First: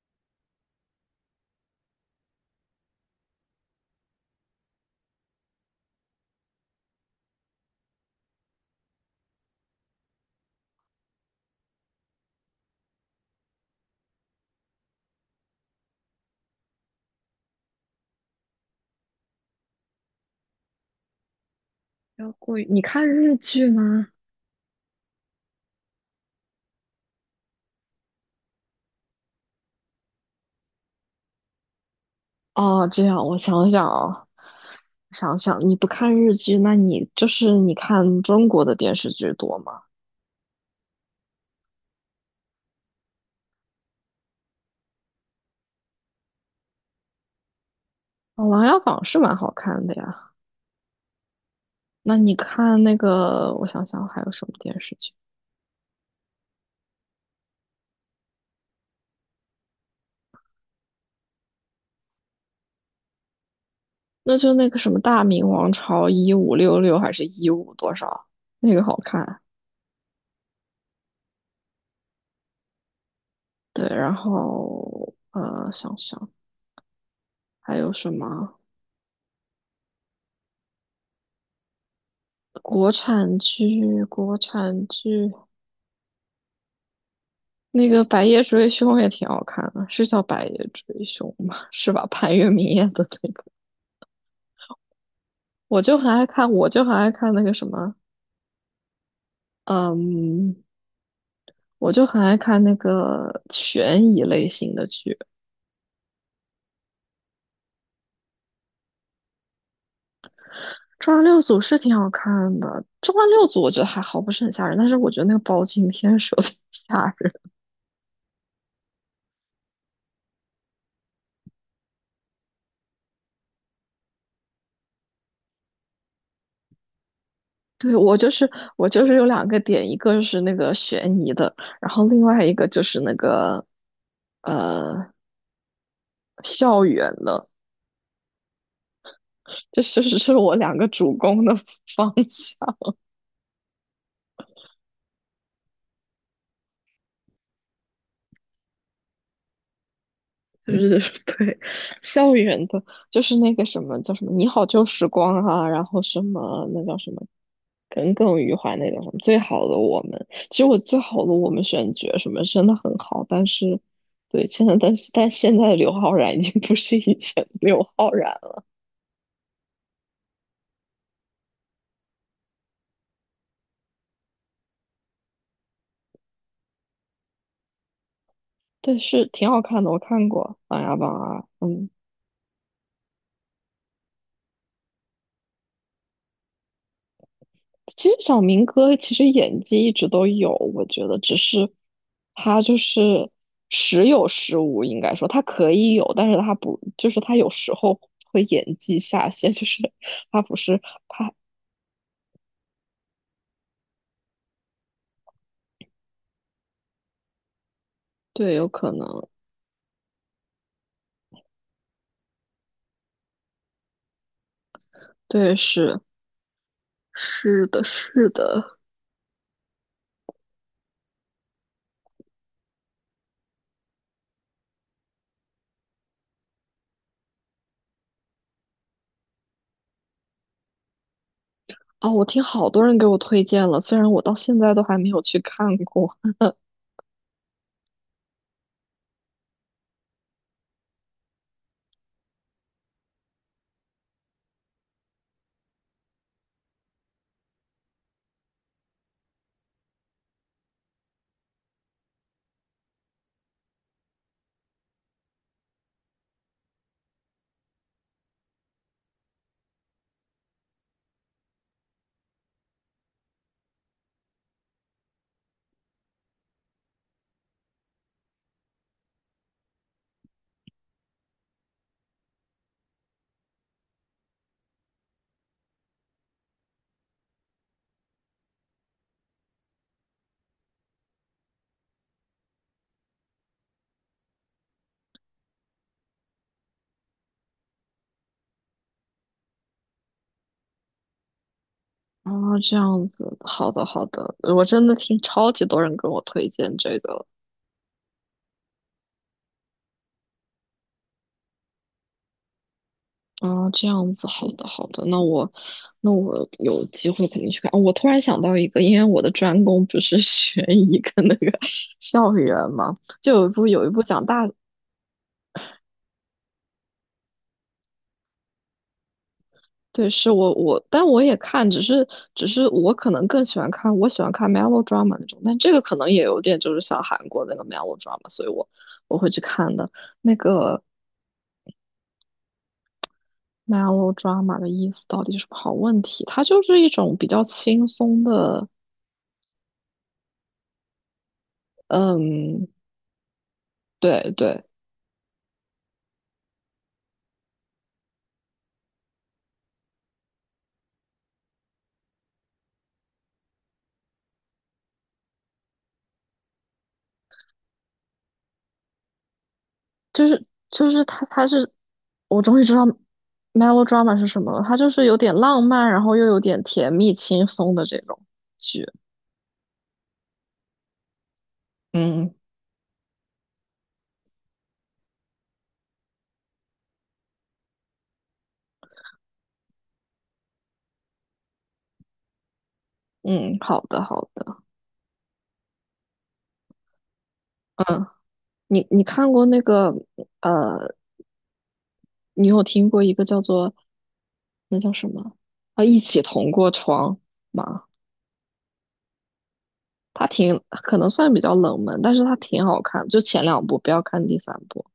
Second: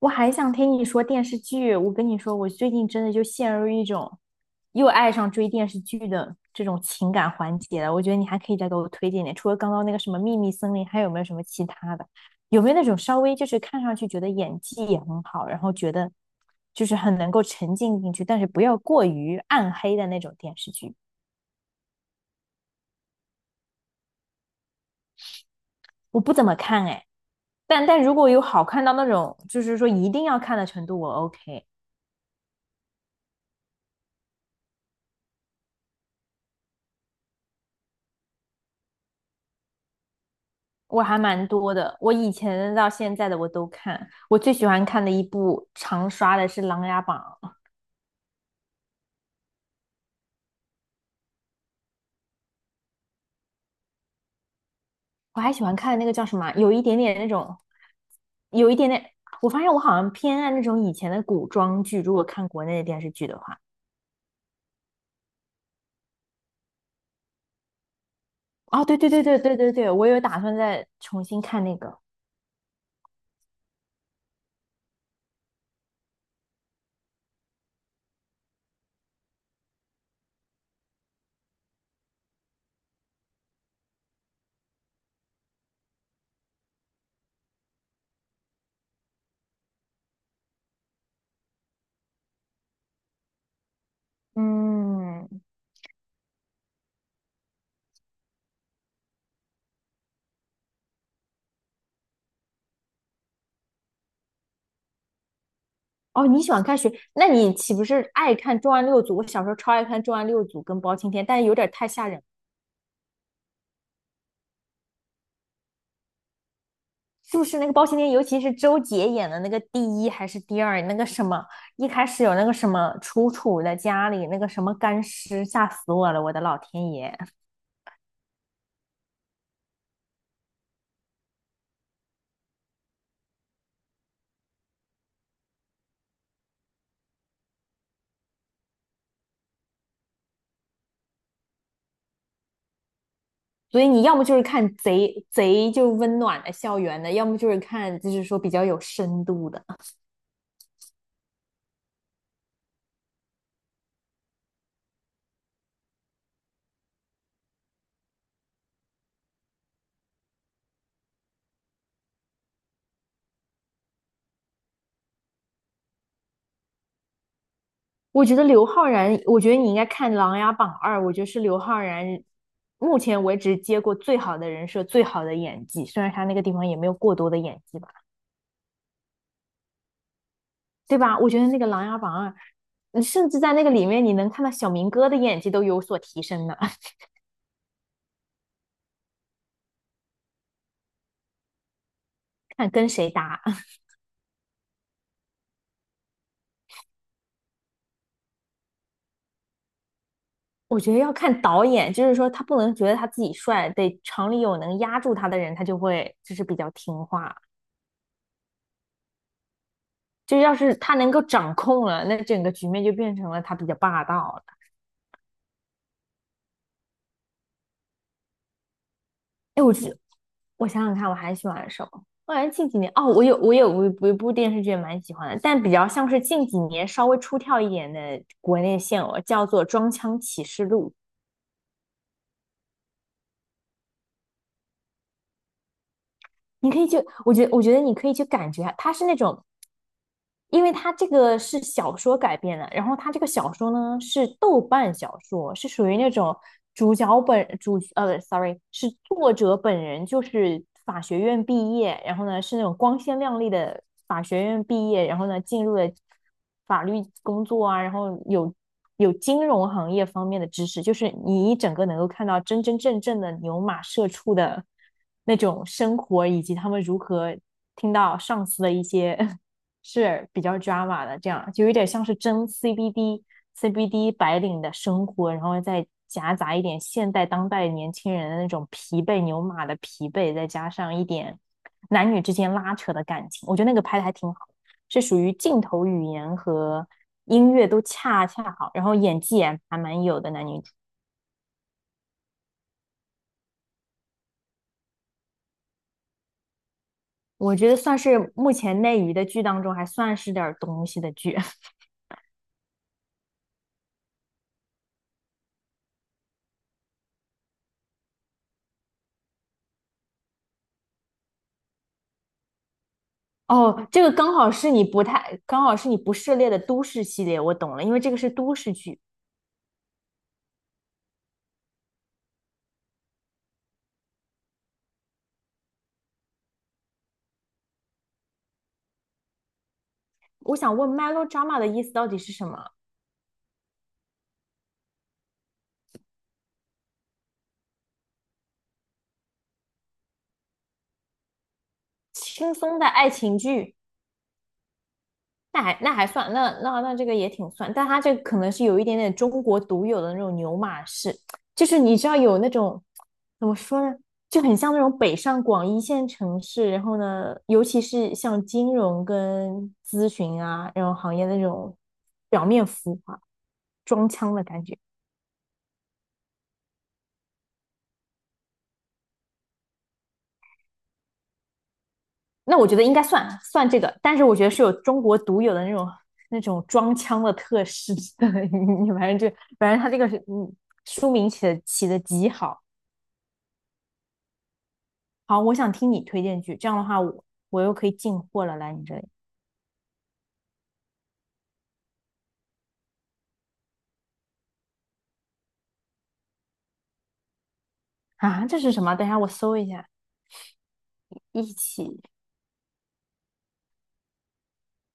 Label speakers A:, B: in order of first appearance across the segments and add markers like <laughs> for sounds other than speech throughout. A: 我还想听你说电视剧。我跟你说，我最近真的就陷入一种又爱上追电视剧的这种情感环节了。我觉得你还可以再给我推荐点，除了刚刚那个什么《秘密森林》，还有没有什么其他的？有没有那种稍微就是看上去觉得演技也很好，然后觉得就是很能够沉浸进去，但是不要过于暗黑的那种电视剧？
B: 要过于，你看日剧吗？
A: 我不怎么看哎，但如果有好看到那种就是说一定要看的程度，我 OK。
B: 哦，这样我想想啊，想想你不看日剧，那你就是你看中国的电视剧多吗？
A: 我还蛮多的，我以前到现在的我都看。我最喜欢看的一部常刷的是《琅琊榜》，
B: 哦，《琅琊榜》是蛮好看的呀。那你看那个，我想想还有什么电视剧？
A: 我还喜欢看那个叫什么啊，有一点点那种，有一点点。我发现我好像偏爱那种以前的古装剧，如果看国内的电视剧的话。
B: 那就那个什么《大明王朝1566》还是一五多少？那个
A: 哦，对
B: 好
A: 对对对
B: 看。
A: 对对对，我有打算再重新看那个。
B: 对，然后想想还有什么国产剧？那个《白夜追凶》也挺好看的，是叫《白夜追凶》吗？是吧？潘粤明演的那个，
A: 嗯，
B: 我就很爱看那个什么，嗯，我就很爱看那个悬疑类型的剧，
A: 哦，你喜欢看谁？那你岂不是爱看《重案六组》？我小时候超爱看《重案六组》跟包青
B: 《重案
A: 天，但
B: 六
A: 是有
B: 组》
A: 点
B: 是
A: 太
B: 挺好
A: 吓人。
B: 看的，《重案六组》我觉得还好，不是很吓人，但是我觉得那个包青天是有点吓人。
A: 是不是那个包青天，尤其是周杰演的那个第一还是第二，那个什么，一开始有那个什么楚楚的家里那个什么干尸，吓死我了，我的老天爷！
B: 对，我就是有两个点，一个就是那个悬疑的，然后另外一个就是那个呃校园的。这是我两个主攻的方向，
A: 所以你要么就是看贼贼就温暖的校园的，要么就是看就是说比较有深度的。
B: 就是 <laughs> 对校园的。就是那个什么叫什么“你好旧时光”啊，然后什么那叫什么耿耿于怀那叫什么“最好的我们”。其实我最好的我们选角什么真的很好，但是对现在，但现在的刘昊然已经不是以前的刘昊
A: 我
B: 然
A: 觉得
B: 了，
A: 刘昊然，我觉得你应该看《琅琊榜二》，我觉得是刘昊然目前为止接过最好的人设、最好的演技，虽然他那个地方也没有过多的演技吧。
B: 但是挺好看的，我看过《琅琊
A: 对
B: 榜》
A: 吧？我觉
B: 啊，
A: 得那个《琅
B: 嗯。
A: 琊榜二》，你甚至在那个里面，你能看到小明哥的演技都有所提升呢。<laughs>
B: 其实小明哥其实演技一直都有，我觉得只是他
A: 看
B: 就
A: 跟谁
B: 是
A: 搭，
B: 时有时无，应该说他可以有，但是他不，就是他有时候会演技下线，<laughs> 就是他不
A: <laughs> 我
B: 是
A: 觉得要
B: 他，
A: 看导演，就是说他不能觉得他自己帅，得厂里有能压住他的人，他就会就是比较听话。
B: 对，有可能，
A: 就要是他能够掌控了，那整个局面就变成了他比较霸道了。
B: 对，是的，是的，
A: 哎，我想想看，我还喜欢什么？我感觉近几年哦，我有一部电视剧也蛮喜欢的，但比较像是近几年稍微出挑一点的国内现偶，叫做《装腔启示录》。
B: 哦，我听好多人给我推荐了，虽然我到现在都还没有去看过。
A: 你可以去，我觉得你可以去感觉啊，它是那种，因为它这个是小说改编的，然后它这个小说呢是豆瓣小说，是属于那种主角本主呃，sorry,是作者本人就是法学院毕业，然后呢是那种光鲜亮丽的法学院毕业，然后呢进入了法律工作啊，然后有金融行业方面的知识，就是你一整个能够看到真真正正的牛马社畜的。那种生活，以及他们如何听到上司的一些 <laughs> 是比较 drama 的，这样就有点像是真 CBD 白领的生活，然后再夹杂一点现代当代年轻人的那种疲惫牛马的疲惫，再加上一点男女之间拉扯的感情，我觉得那个拍的还挺好，是属于镜头语言和音乐都恰恰好，然后演技也还蛮有的男女主。
B: 啊，这样子，好的好的，我真的听超级多人跟我推荐这个，
A: 我觉得算是目前内娱的剧当中还算是点东西的剧。
B: 啊，这样子，好的，好的，那我有机会肯定去看。哦，我突然想到一个，因为我的专攻不是 <laughs> 悬疑跟那个 <laughs> 校园嘛。就有一部有
A: 哦，
B: 一部
A: 这个
B: 讲
A: 刚
B: 大，
A: 好是你不太，刚好是你不涉猎的都市系列，我懂了，因为这个是都市剧。
B: 对，是我，但我也看，只是我可能更喜欢看，我喜欢看 melodrama 那种，但这个可能也有点就是像韩国那个 melodrama，所以我会去看的。那
A: 我想
B: 个
A: 问 melodrama 的意思到底是什么？
B: melodrama 的意思到底是什么？好问题，它就是一种比较轻松的，
A: 轻
B: 嗯，
A: 松的爱情剧。
B: 对对。
A: 那还那还算，那那那这个也挺算，但它这可能是有一点点中国独有的那种牛马式，就是你知道有那种怎么说呢，就很像那种北上广一线城市，然后呢，尤其是像金融跟咨
B: 就
A: 询
B: 是
A: 啊这
B: 就
A: 种
B: 是
A: 行
B: 他
A: 业的那
B: 他是，
A: 种
B: 我
A: 表
B: 终于
A: 面
B: 知道
A: 浮华、装
B: melodrama 是
A: 腔
B: 什
A: 的
B: 么了，
A: 感
B: 它
A: 觉。
B: 就是有点浪漫，然后又有点甜蜜轻松的这种剧。嗯
A: 那我觉得应该算算这个，但是我觉得是有中国独有的那种那种装腔的特 <laughs> 质的，<laughs> 你反正就反正他这个是嗯书名起的极好。
B: 嗯，好的好的，
A: 好，我想听你推荐剧，这样的话我又可以
B: 嗯，
A: 进货了，来你
B: 你
A: 这
B: 你
A: 里。
B: 看过那个呃，你有听过一个叫做那叫什么啊，一起同过窗吗？
A: 啊？这是什么？等一下我搜一下，
B: 它挺可能算比
A: 一
B: 较冷门，
A: 起
B: 但是它挺好看，就前两部，不要看第三部。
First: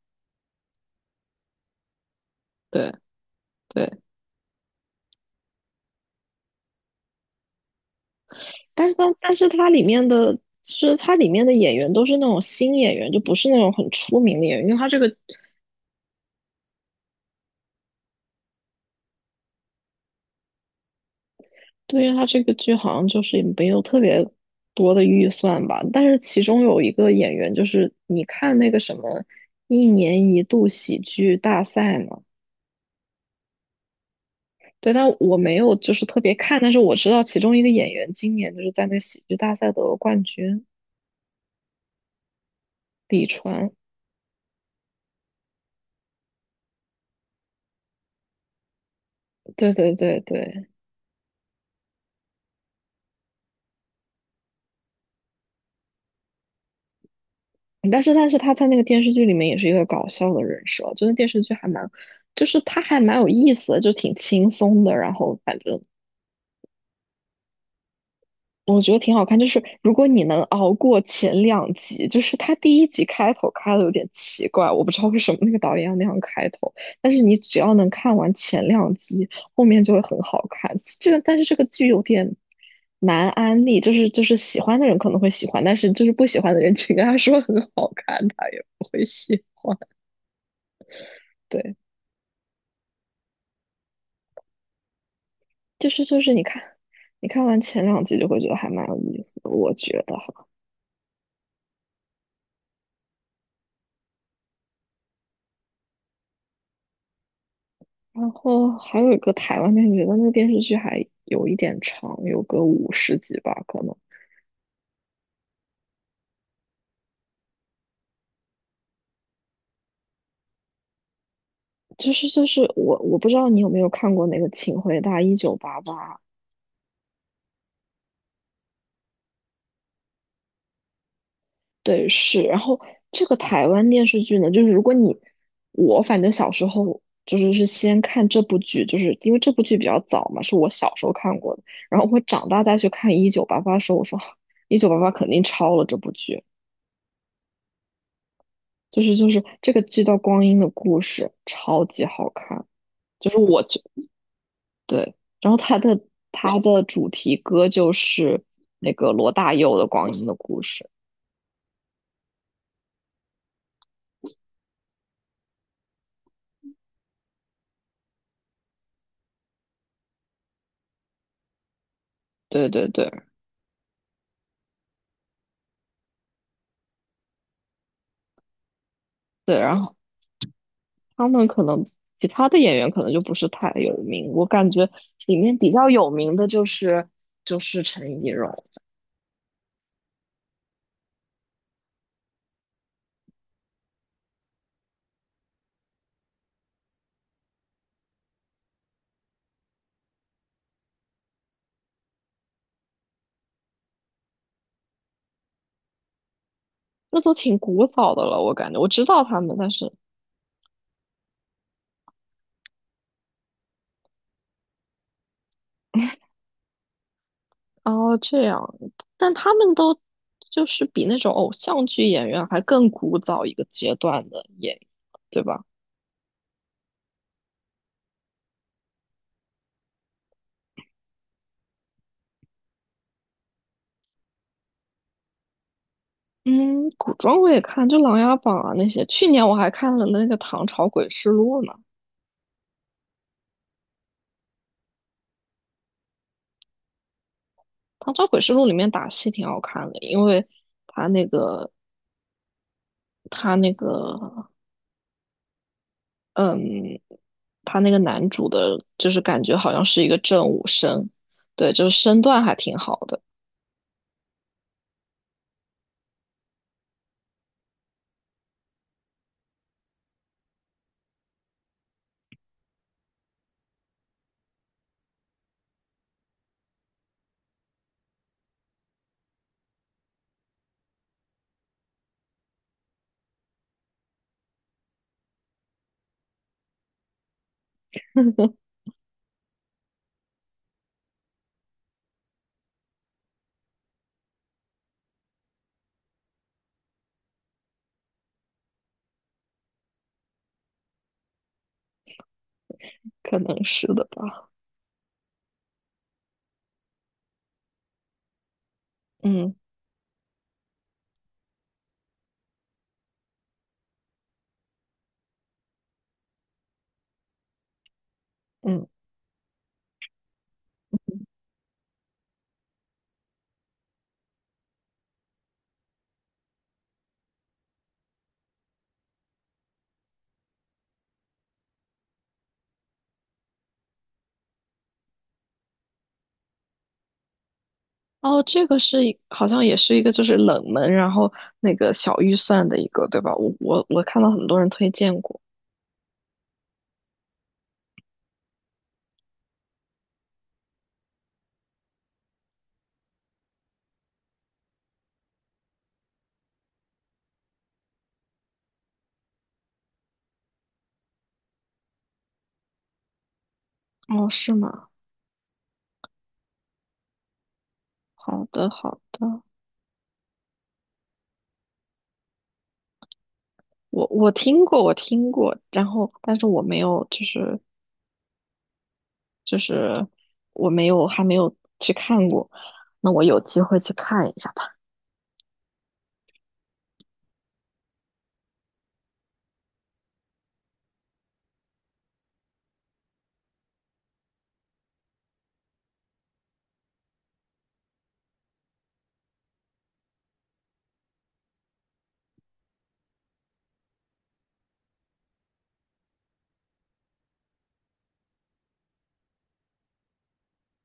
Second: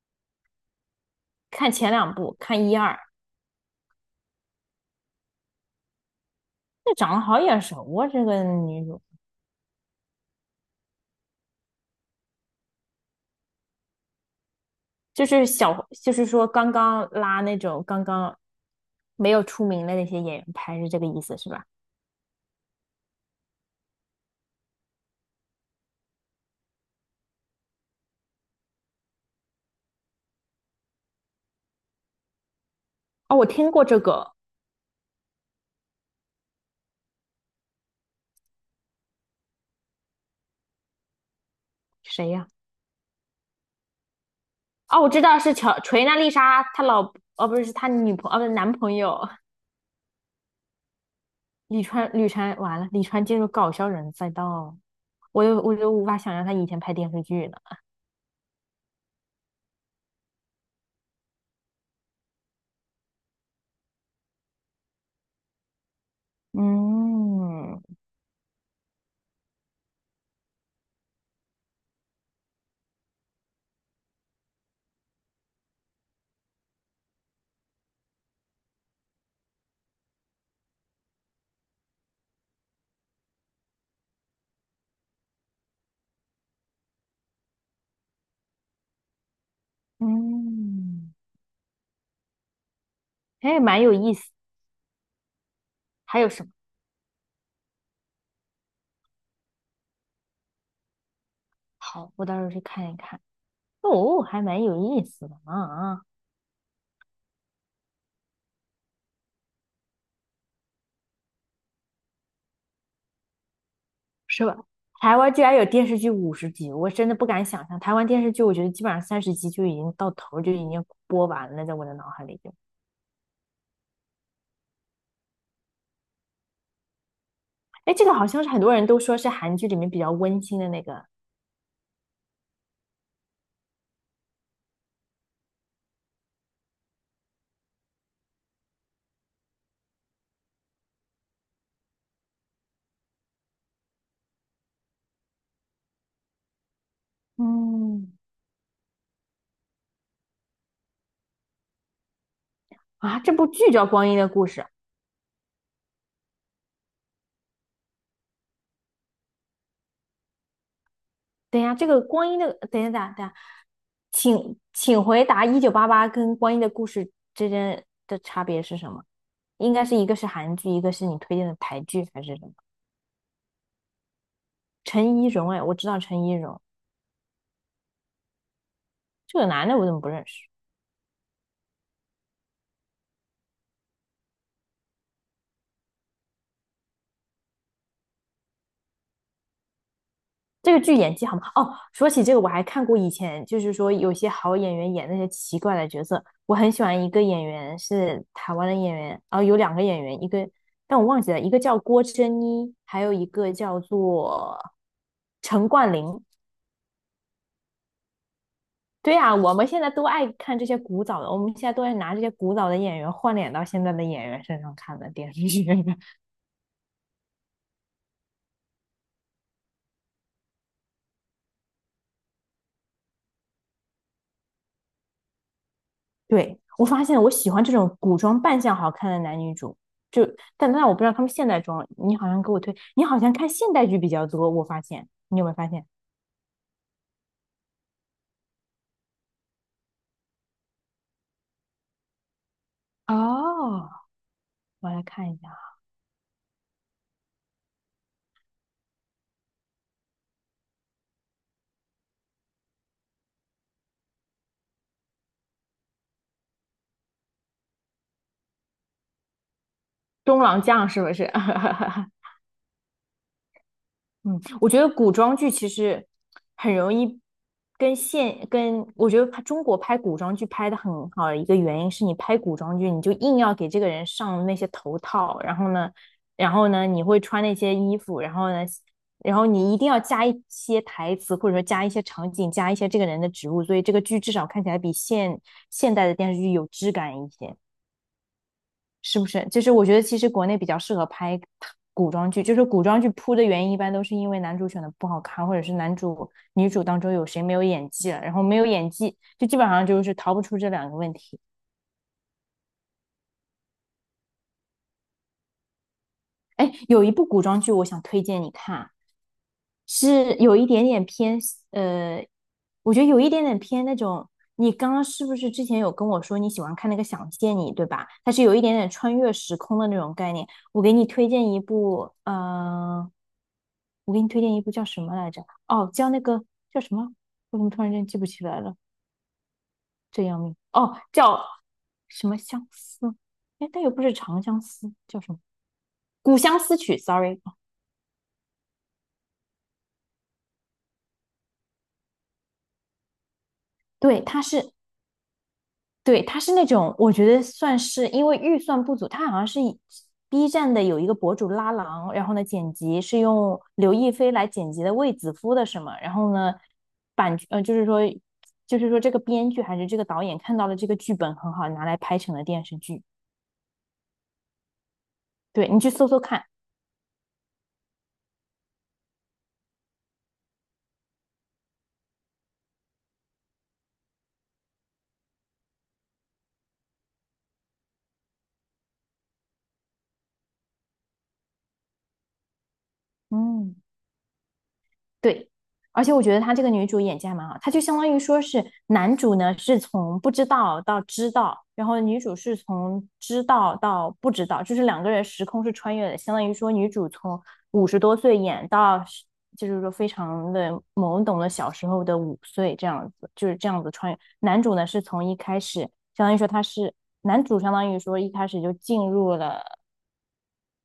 A: 看前两部，看一
B: 对
A: 二。
B: 对。
A: 这长得好眼熟啊，这个女
B: 但是
A: 主
B: 它但是它里面的是它里面的演员都是那种新演员，就不是那种很出名的演员，因为它这个
A: 就是小，就是说刚刚拉那种刚刚没有出名的那些演员拍，是这个意思是吧？
B: 对于它这个剧好像就是也没有特别多的预算吧。但是其中有一个演员就是你看那个什么一年一度喜剧大赛嘛，
A: 哦，我听过这个。
B: 对，但我没有就是特别看，但是我知道其中一个演员今年就是在那喜剧大赛得了冠军，
A: 谁呀、
B: 李川，
A: 哦，我知道是乔锤娜丽莎她老，哦不是，是她女朋哦不是男朋友。
B: 对对对对。
A: 李川，李川完了，李川进入搞笑人赛道，我就无法想象他以前拍电视剧了。
B: 但是他在那个电视剧里面也是一个搞笑的人设，就那电视剧还蛮，就是他还蛮有意思的，就挺轻松的。然后反正
A: 嗯
B: 我觉得挺好看，就是如果你能熬过前两集，就是他第一集开头开的有点奇怪，我不知道为什么那个导演要那样开头，但是你只要能看完前两集，后面就会很好看。这个，但是这个剧有点难安利，就是喜欢的人可能会喜欢，但是就是不喜欢的人，请跟他说很好看，他也不会喜欢。
A: 嗯，
B: 对。
A: 哎，蛮有意思。
B: 就是就
A: 还有
B: 是你
A: 什么？
B: 看，你看完前两集就会觉得还蛮有意思的，我觉得哈。
A: 好，我到时候去看一看。哦，还蛮有意思的啊，
B: 然后还有一个台湾电视剧，但那个电视剧还有一点长，有个50集吧，可能。
A: 是吧？台湾居然有电视剧50集，我真的不敢想象。台湾电视剧，我觉得基本上30集就已经到头就已经播完了，在我的脑
B: 就
A: 海
B: 是
A: 里
B: 就
A: 就。
B: 是我我不知道你有没有看过那个《请回答一九八八》，
A: 哎，这个好像是很多人都说是韩剧里面比较温馨的那个。
B: 对，是。然后这个台湾电视剧呢，就是如果你我反正小时候是先看这部剧，就是因为这部剧比较早嘛，是我小时候看过的。然后我长大再去看《一九八八》的时候，我说，啊，一九八八肯定抄了这部剧，
A: 嗯，
B: 就是这个剧叫《光阴的故事》，超级好看。
A: 啊，
B: 就
A: 这
B: 是
A: 部
B: 我
A: 剧
B: 觉
A: 叫《光阴的故事》。
B: 对，然后它的主题歌就是那个罗大佑的《光阴的故事》。
A: 等一下，这个光阴的，等一下，等一下，等一下，请回答《1988》跟《光阴的故事》之间的差别是什么？应该是一个是韩剧，一个是你推荐的台剧，还是什么？
B: 对对对
A: 陈怡蓉，哎，我知道陈怡蓉。这个
B: 对，
A: 男的，
B: 然
A: 我怎
B: 后
A: 么不认识？
B: 他们可能其他的演员可能就不是太有名，我感觉里面比较有名的就是陈怡蓉，
A: 这个剧演技好吗？哦，说起这个，我还看过以前，就是说有些好演员演那些奇怪的角色。我很喜欢一个演员是台湾的演员，然后有两个演员，一个但我忘记了，一个叫郭珍妮，还有一个叫做陈冠霖。
B: 那都挺古早的了，我感觉我知
A: 对
B: 道
A: 呀，
B: 他
A: 我
B: 们，
A: 们
B: 但
A: 现在
B: 是
A: 都爱看这些古早的，我们现在都爱拿这些古早的演员换脸到现在的演员身上看的电视剧。<laughs>
B: 哦，这样，但他们都就是比那种偶像剧演员还更古早一个阶段的演员，对吧？
A: 对，我发现我喜欢这种古装扮相好看的男女主，就但我不知道他们现代装，你好像给我推，你好像看现代剧比较多，我发现你有没有发现？
B: 嗯，古装我也看，就《琅琊榜》啊那些。去年我还看了那个《唐朝诡事录》呢，
A: 哦，我来看一下，
B: 《唐朝诡事录》里面打戏挺好看的，因为他那个他那个嗯，他那个男主的，就是感觉好像是一个
A: 《中
B: 正
A: 郎
B: 武
A: 将》是
B: 生，
A: 不是？
B: 对，就是身
A: <laughs>
B: 段还挺好的，
A: 嗯，我觉得古装剧其实很容易跟现跟，我觉得拍中国拍古装剧拍的很好的一个原因是你拍古装剧，你就硬要给这个人上那些头套，然后呢，然后呢，你会穿那些衣服，然后呢，然后你一定要加一些台词，或者说加一些场景，加一些这个人的植物，所以这个剧至少看起来比现代的电视剧有质感一些。
B: <laughs>
A: 是不是？就是我觉得其实国内比较适合拍古装剧，就是古装剧扑的原因一般都是因为男主选的不好看，或者是男主女主当中有谁没有演技了，然后没有演技就基本上就是逃不出这两个问题。
B: 可能是的吧，
A: 哎，有一部古装剧我想推荐你看，
B: 嗯
A: 是有一点点偏，呃，我觉得有一点点偏那种。你刚刚是不是之前有跟我说你喜欢看那个《想见你》，对吧？它是有一点
B: 嗯。
A: 点穿越时空的那种概念。我给你推荐一部，呃，我给你推荐一部叫什么来着？哦，叫那个叫什么？我怎么突然间记不起来了？这要命！哦，叫什么相思？哎，但又不是长相思，叫什么《古相思曲》？Sorry,哦
B: 哦，这个是一好像也是一个就是冷门，然后那个小预算的一个，对吧？我看
A: 对，
B: 到很多人推荐过。
A: 对，他是那种，我觉得算是因为预算不足，他好像是以 B 站的有一个博主拉郎，然后呢剪辑是用刘亦菲来剪辑的卫子夫的什么，然后呢版呃就是说就是说这个编剧还是这个导演看到了这个剧本很好，拿来拍成了电视剧。
B: 哦，是吗？
A: 对，你去搜搜看，
B: 好的好的，我听过，然后但是我没有就是就是我没有还没有去看过，那我有机
A: 嗯。
B: 会去看一下吧。
A: 对，而且我觉得她这个女主演技还蛮好，她就相当于说是男主呢是从不知道到知道，然后女主是从知道到不知道，就是两个人时空是穿越的，相当于说女主从50多岁演到十就是说非常的懵懂的小时候的5岁这样子，就是这样子穿越。男主呢是从一开始，相当于说他是男主，相当于说一开始就进入了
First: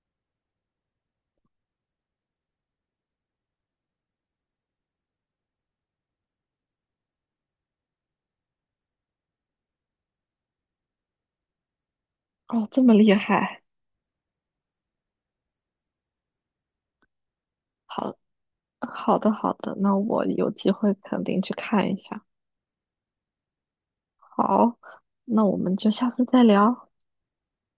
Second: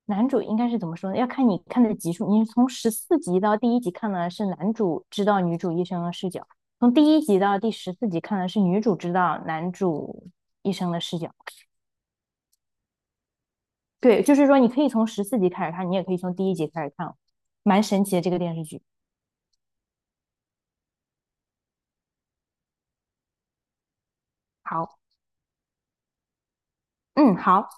A: 男主应该是怎么说呢？要看你看的集数。你是从十四集到第一集看的是男主知道女主一生的视角，从第一集到第14集看的是女主知道男主一生的视角。
B: 哦，这么厉害，
A: 对，就是说你可以从十四集开始看，你也可以从第一集开始看哦，蛮神
B: 好
A: 奇的这个电视剧。
B: 好的好的，那我有机会肯定去看一下。好，
A: 好，
B: 那我们就下次再聊。
A: 嗯，好。